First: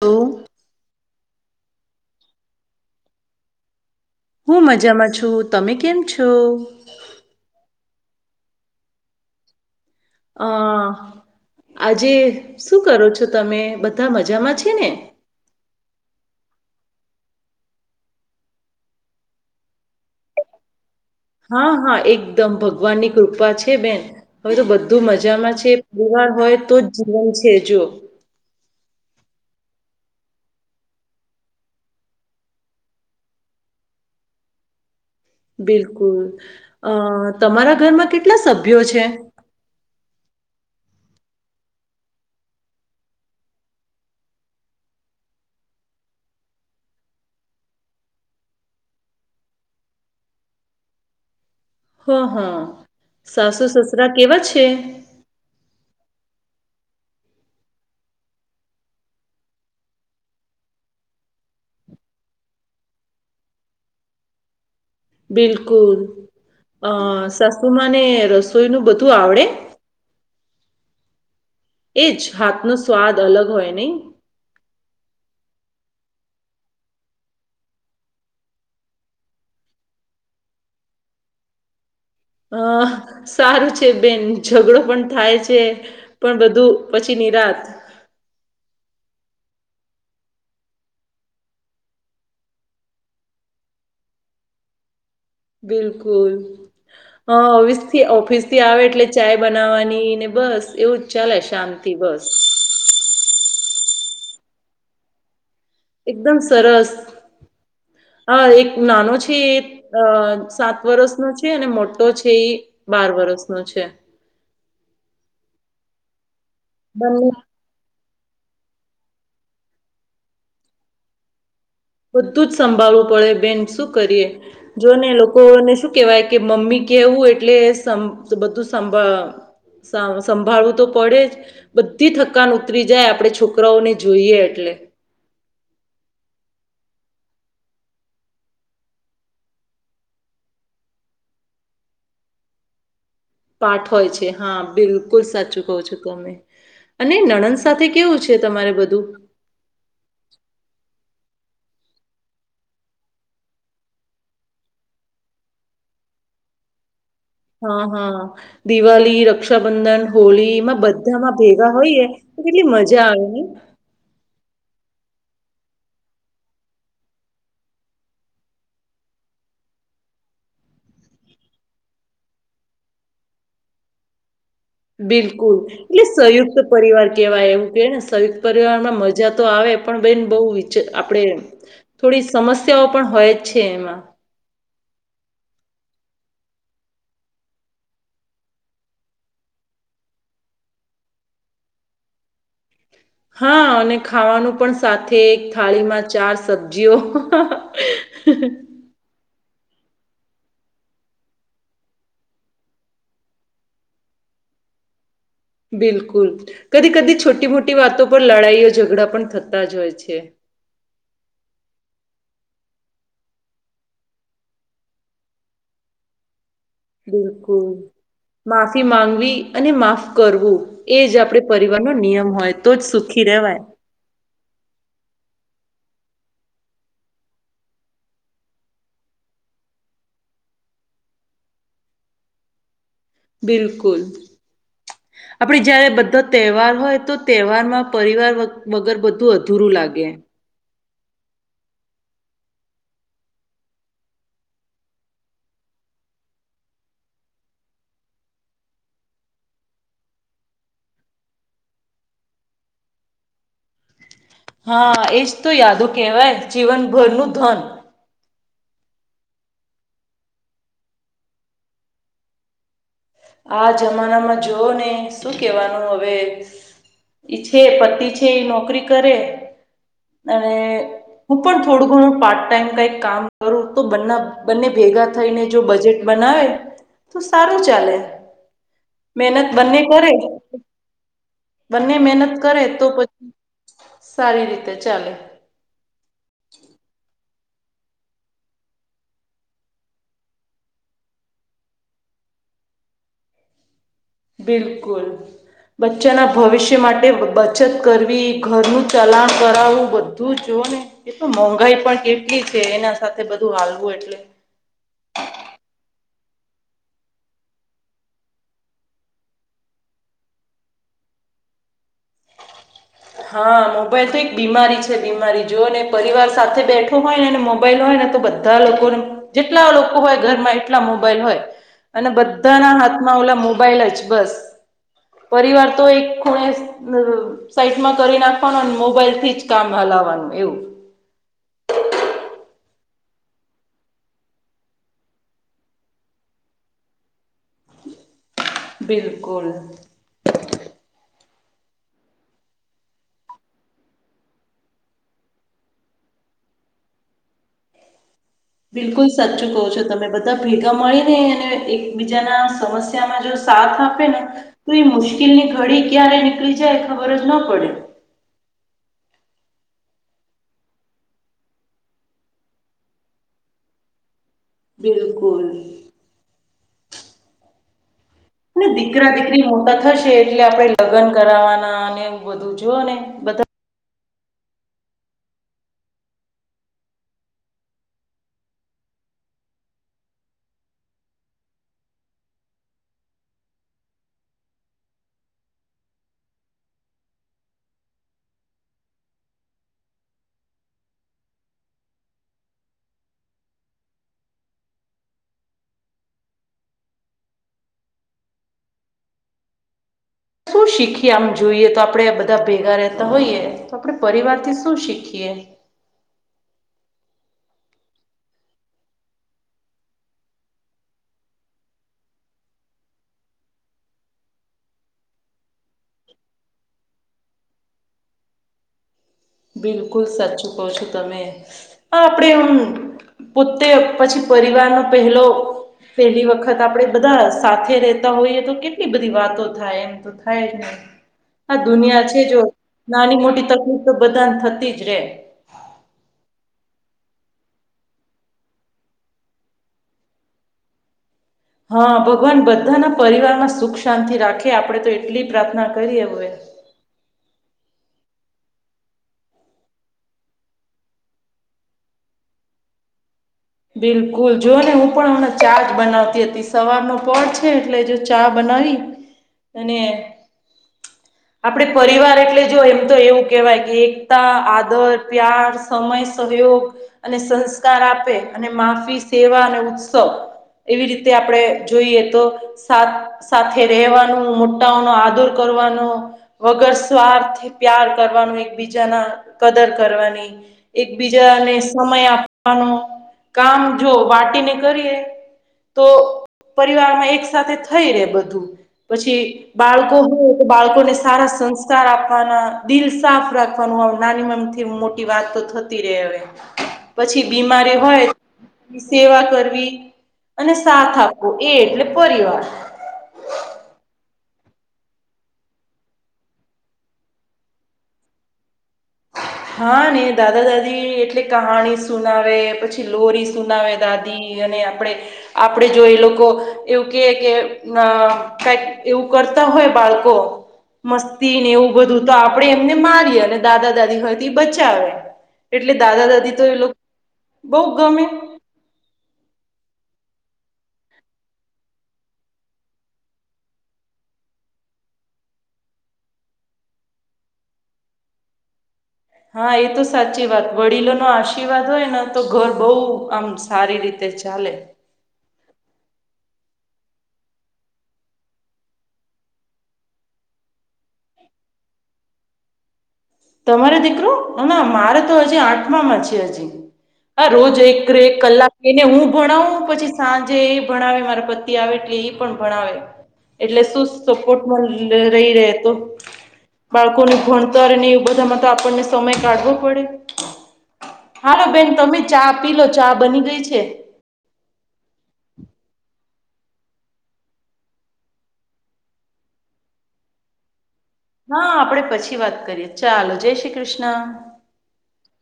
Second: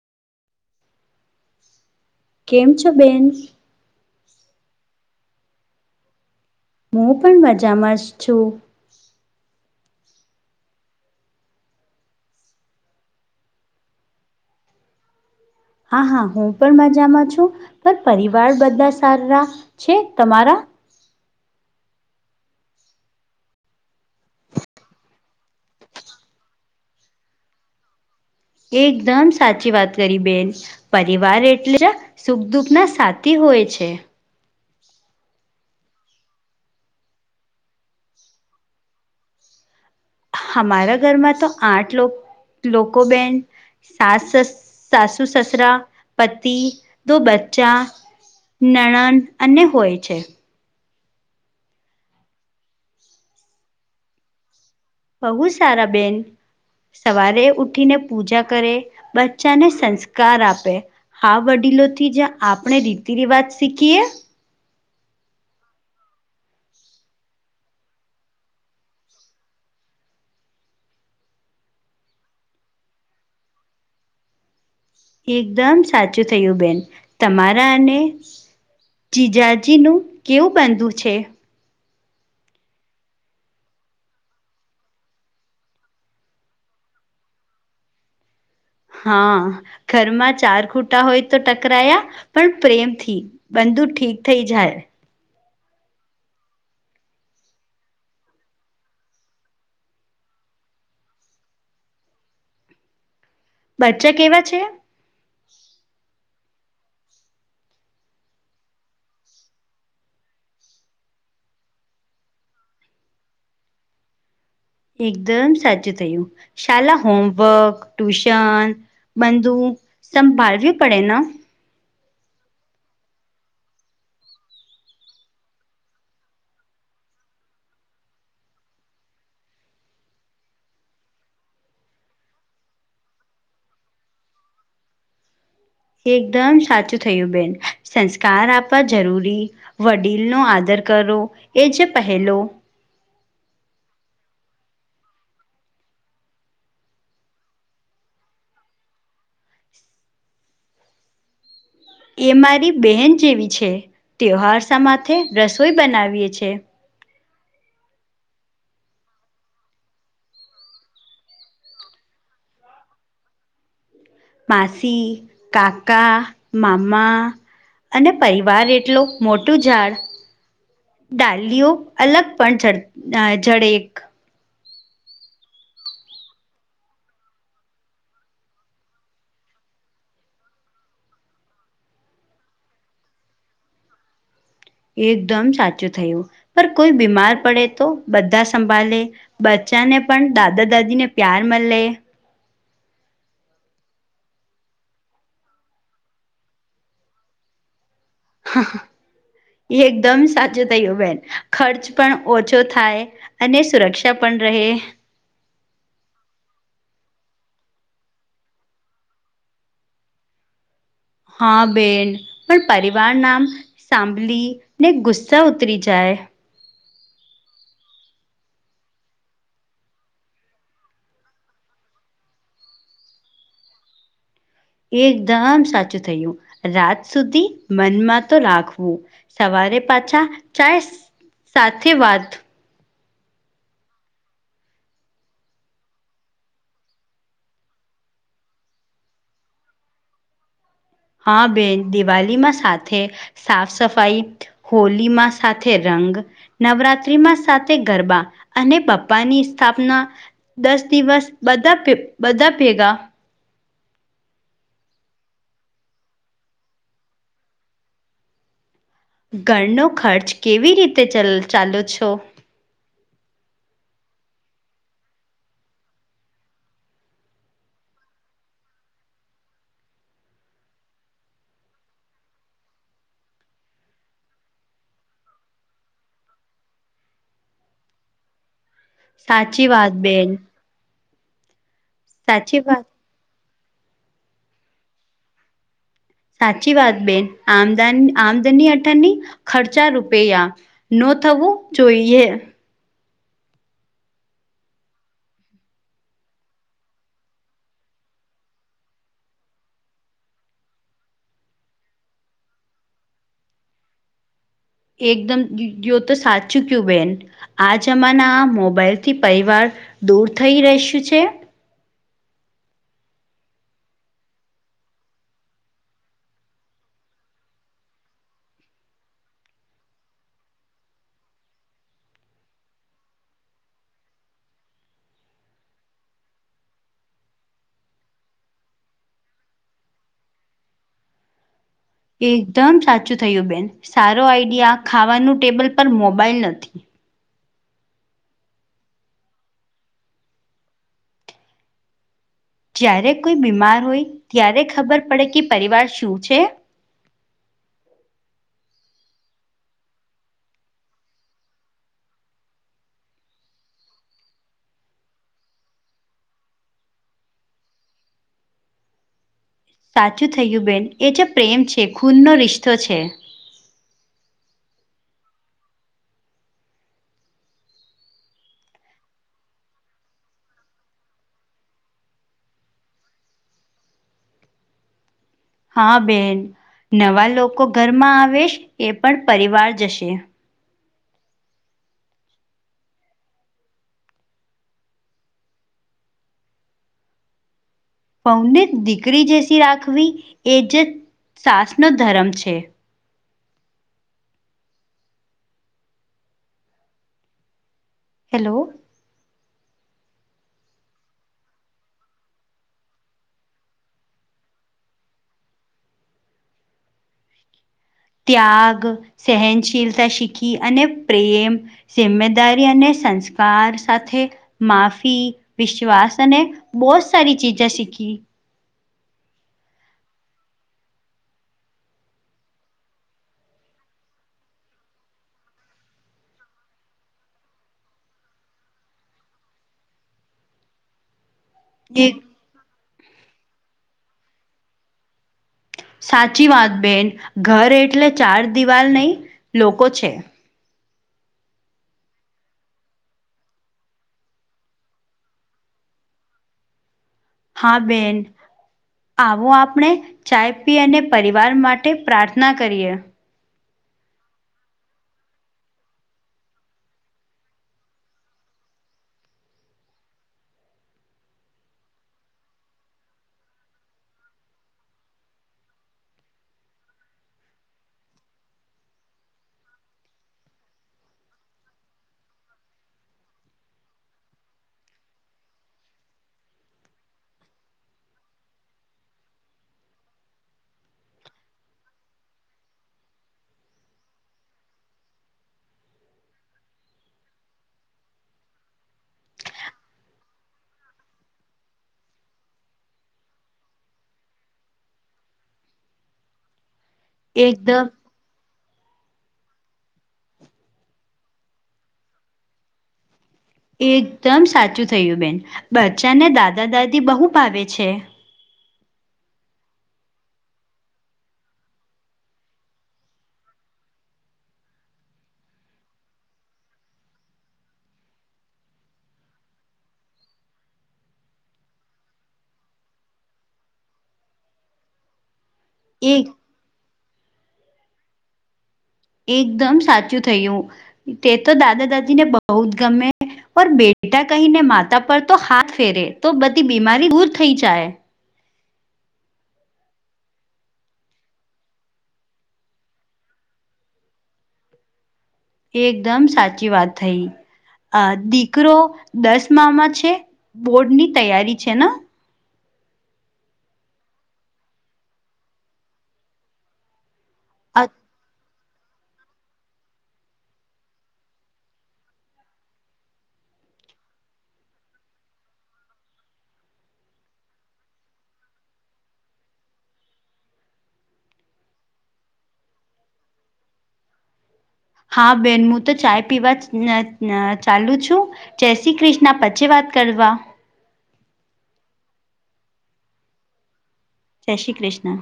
Okay. કેમ છો, બેન? હું મજામાં છું, તમે કેમ છો? હું પણ મજામાં જ છું. અ આજે શું કરો છો તમે? બધા મજામાં છે ને? હા, હા હું પણ મજામાં છું, પણ પરિવાર બધા સારા છે, તમારા? એકદમ ભગવાનની કૃપા છે, બેન. હવે તો બધું મજામાં છે, પરિવાર હોય તો જ જીવન છે. જુ એકદમ સાચી વાત કરી, બેન. પરિવાર એટલે દુઃખના સાથી હોય છે. બિલકુલ, તમારા ઘરમાં કેટલા સભ્યો છે? અમારા ઘરમાં તો આઠ લોકો બેન. સાસસ સાસુ-સસુરા, પતિ, દો બચ્ચા નણન અને હોય છે. હા, સાસુ-સસરા કેવા છે? બહુ સારા બેન. સવારે ઉઠીને પૂજા કરે, બચ્ચાને સંસ્કાર આપે. હા, વડીલોથી જ આપણે રીતિ રિવાજ શીખીએ. બિલકુલ, અ સાસુમાને રસોઈ બધું આવડે? એ જ હાથનો સ્વાદ અલગ હોય નહીં. એકદમ સાચું થયું બેન, તમારાને જીજાજીનું કેવું બંધું છે? અ સારું છે બેન, ઝઘડો પણ થાય છે. પણ બધું પછી નિરાત. હા, ઘરમાં ચાર ખૂટા હોય તો ટકરાયા? પણ પ્રેમથી બંધુ ઠીક થઈ જાય. બિલકુલ. હા, અવેથી ઓફિસ થી આવે, એટલે ચાય બનાવવાની ને, બસ એવું જ ચાલે શાત. દિવસ. બચ્ચા કેવા છે? એકદમ સરસ. હા, એક નાનો છે. અ સાત વર્ષ નો છે, અને મોટો છે, એ બાર વર્ષ નો છે. એકદમ સાચું થયું શાલા બંને હોમવર્ક ટ્યુશન બંધુ સંભાળવી પડે. બધું જ સંભાળવું પડે બેન શું કરીએ. જો ને લોકોને શું કેવાય કે મમ્મી કેવું એટલે બધું સાભાળ સા સંભાળવું તો પડે જ. બધી થકાન ઉતરી જાય આપડે છોકરાઓને જોઈએ એટલે. એકદમ સાચું થયું બેન સંસ્કાર આપવા જરૂરી વડીલનો આદર કરો એ જે પહેલો પાઠ હોય છે હા બિલકુલ સાચું કહું છો તમે અને નણંદ સાથે કેવું છે તમારે બધું? એ મારી બહેન જેવી છે તેહવારસા માટે રસોઈ બનાવીએ છે. હા હા દિવાળી રક્ષાબંધન હોળી એમાં બધામાં ભેગા હોઈએ તો કેટલી મજા આવે નય માસી કાકા મામા અને પરિવાર એટલો મોટું ઝાડ ડાલીઓ અલગ પણ જ જળ એક બિલકુલ. એટલે સંયુક્ત પરિવાર કેવાય એવું કે ને સંયુક્ત પરિવારમાં મજા તો આવે પણ બેન બહુ વિચ આપણેે થોડી સમસ્યાઓ પણ હોય જ છે એમાં એકદમ સાચું થયું પણ કોઈ બીમાર પડે તો બધા સંભાળ લે બચ્ચાને પણ દાદા દાદીને પ્યાર મલે હા અને ખાવાનું પણ સાથે એક થાળીમાં ચાર સબ્જીઓ [inaudible] એકદમ સાચો થયું બેન ખર્ચ પણ ઓછો થાય. અને સુરક્ષા પણ રહે. બિલકુલ કદી કદી છોટી મોટી વાતો પર લડાઈઓ ઝઘડા પણ થતા જ હોય છે. હા બેન પણ પરિવાર નામ સાંભલીને ગુસ્સા ઉતરી જાય. બિલકુલ. માફી માંગવી અને માફ કરવું એ જ આપડે પરિવારનો નિયમ હોય. તો જ સુખી રેહવાય. એકદમ સાચું થયું રાત સુધી મનમાં તો રાખવું સવારે પાછા ચાય સાથે વાત બિલકુલ. આપડે જયારે બધા તહેવાર હોય તો તહેવારમાં પરિવાર વગર બધું અધૂરું લાગે. હા બેન દિવાળીમાં સાથે સાફ સફાઈ હોલીમાં સાથે રંગ નવરાત્રીમાં સાથે ગરબા અને પપ્પાની સ્થાપના દસ દિવસ બધા પ બધા ભેગા. હા એજ તો યાદો કહેવાય જીવનભરનું ધન ઘરનો ખર્ચ કેવી રીતે ચલ ચાલુ છો? આ જમાનામાં જોવ ને શું કેવાનું હવે એ છે પતિ છે એ નોકરી કરે અને હું પણ થોડું ઘણું પાર્ટ ટાઈમ કઈ કામ કરું તો બ બંને ભેગા થઈને જો બજેટ બનાવે તો સારું ચાલે. મહેનત સાચી બંને વાત કરે. બેન બંને મહેનત સાચી કરે વાત તો પછી સારી રીતે ચાલે. સાચી વાત બેન આમદ આમદની અઠની ખર્ચા રૂપિયા નો થવું જોઈએ. બિલકુલ. બચ્ચાના ભવિષ્ય માટે બચત કરવી ઘરનું ચલાણ કરાવવું બધું જો ને. એક તો મોંઘાઈ પણ કેટલી છે એના સાથે બધું હાલવું એટલે એકદમ કયો તો સાચું કયું બેન. આ જમાના મોબાઈલ થી પરિવાર દૂર થઈ રહસ્યું છે. હા મોબાઈલ તો એક બીમારી છે બીમારી જો ને પરિવાર સાથે બેઠો હોય નેને મોબાઈલ હોય ને તો બધા બધા લોકો જેટલા લોકો હોય ઘરમાં એટલા મોબાઈલ હોય. અને બધાના હાથમાં ઓલા મોબાઈલ જ બસ. પરિવાર તો એક ખૂણે અ સા મા કરી નાખવાનું અને મોબાઈલ થી જ કામ હલાવાનું એવું. એકદમ સાચું થયું બેન સારો આઈડિયા ખાવાનું ટેબલ પર મોબાઈલ નથી. બિલકુલ. જ્યારે કોઈ બીમાર હોય ત્યારે ખબર પડે કે પરિવાર શું છે? બિલકુલ સાચું કહો છો તમે બધા ભેગા મળી ને અને એકબીજાના સમસ્યા એમાં જો સાથ આપે ને તો એ મુશ્કેલ ની ઘડી ક્યારે નીકળી જાય ખબર જ ન પડે. સાચું થઈ ગ્યું બેન એ જે પ્રેમ છે ખૂનનો રિશ્તો છે. બિલકુલ. અને દીકરા દીકરી મોટા થશે એટલે આપણે લગ્ન કરાવવાના અને એવું બધું જોઓ ને બધા હા બેન નવા લોકો ઘરમાં આવે એ પણ પરિવાર જશે. બહુ દીકરી જેસી રાખવી એ જે સાસ નો ધર્મ છે. હેલો. શું શીખીએ આમ જોઈએ તો આપડે બધા ભેગા રહેતા હોઈયએ તો આપે પરિવાર થી શું શીખીએ? ખીએ ત્યાગ, સહનશીલતા શીખી અને પ્રેમ જિમ્મેદારી અને સંસ્કાર સાથે માફી, વિશ્વાસ અને બહોત સારી ચીજે શીખી. બિલકુલ સાચું કહો છો તમે આપડે એમ પોતે પછી પરિવારનો પહેલો પેલી વખત આપણેે બધા સાથે રહેતા હોઈએ તો કેટલી બધી વાતો થાય એમ તો થાય જ‌ ને હા, દુનિયા છે એક જો નાની મોટી તકલીફ તો બધાને થતી જ રેય. સાચી વાત બેન ઘર એટલે ચાર દિવાલ નહી લોકો છે. હા, ભગવાન બધાના પરિવારમાં સુખ શાંતિ રાખે આપડે તો એટલી પ્રાર્થના કરીએ હવે હા, બેન. આવો આપણે ચાય પી અને પરિવાર માટે પ્રાર્થના કરીએ. બિલકુલ જો ને હું પણ હમણા ચાજ બનાવતી હતી. સવારનો પહોર છે એટલે જો ચા બનાવી અને આપડે પરિવાર એટલે જો એમ તો એવું કેહેવાય કે એકતા, આદર, પ્યાર સમય, સહયોગ અને સંસ્કાર આપે અને માફી, સેવા અને ઉત્સવ. એવી રીતે આપણે જોઈએ તો સાથ સાથે રહેેવાનું મોટાઓનો આદર કરવાનો વગર સ્વાર્થ પ્યાર કરવાનું એકબીજાના કદર કરવાની એકબીજાને સમય આપવાનો. કામ જો વાટીને કરીએ. તો પરિવારમાં એક સાથે થઈ રેય બધું પછી બાળકો હોય તો બાળકોને સારા સંસ્કાર આપવાના દિલ, સાફ રાખવાનું નાની મમતી મોટી વાત તો થતી રેય હવે પછી બીમારી એકદમ હોય સેવા કરવી અને સાથ આપવો એ એટલે પરિવાર. એકદમ સાચું થયું બેન બચ્ચાને દાદા-દાદી બહુ ભાવે છે. હા ને દાદા-દાદી એટલે કહાણી સુનાવે પછી લોરી સુનાવે દાદી. અને આપણે આપણેે જો એ લોકો એવું કેય કે ના કઈક એવું કરતા હોય બાળકો મસ્તીને એવું બધું તો આપડે એમને મારીએ અને દાદા-દાદી હોય બચાવે એટલે એક દાદા-દાદી તો એ લોકો બહું ગમે એકદમ સાચું થયું તે તો દાદા-દાદીને બહુ જ ગમે. પર બેટા કહીને માતા પર તો હાથ ફેરે તો બધી બીમારી દૂર થઈ જાય. હા, એ તો સાચી વાત વડીલોનો આશીર્વાદ હોય ને તો ઘર બહુ આમ સારી રીતે ચાલે. એકદમ સાચી વાત થઈ. આ દીકરો દસમામાં છે, બોર્ડની તૈયારી છે ન તમારે દીકરો હ ના મારે તો હજી આઠમામાં છે, હજી. હા રોજ એક કલાક એને હું ભણાવું પછી સાંજે એ ભણાવે મારા પતિ આવે એટલે એ પણ ભણાવે. એટલે શું સપોર્ટમાં રહી રહે તો બાળકોનું ભણતર ને બધામાં તો આપણને સમય કાઢવો પડે. હાલો બેન તમે ચા પીલો ચા બની ગઈ છે. હા બેન હું તો ચાય પીવા ચાલુ છું. જય શ્રી કૃષ્ણ, પછી વાત કરવા હા, આપડે પછી વાત કરીએ ચાલો જય શ્રી કૃષ્ણ. જય શ્રી કૃષ્ણ.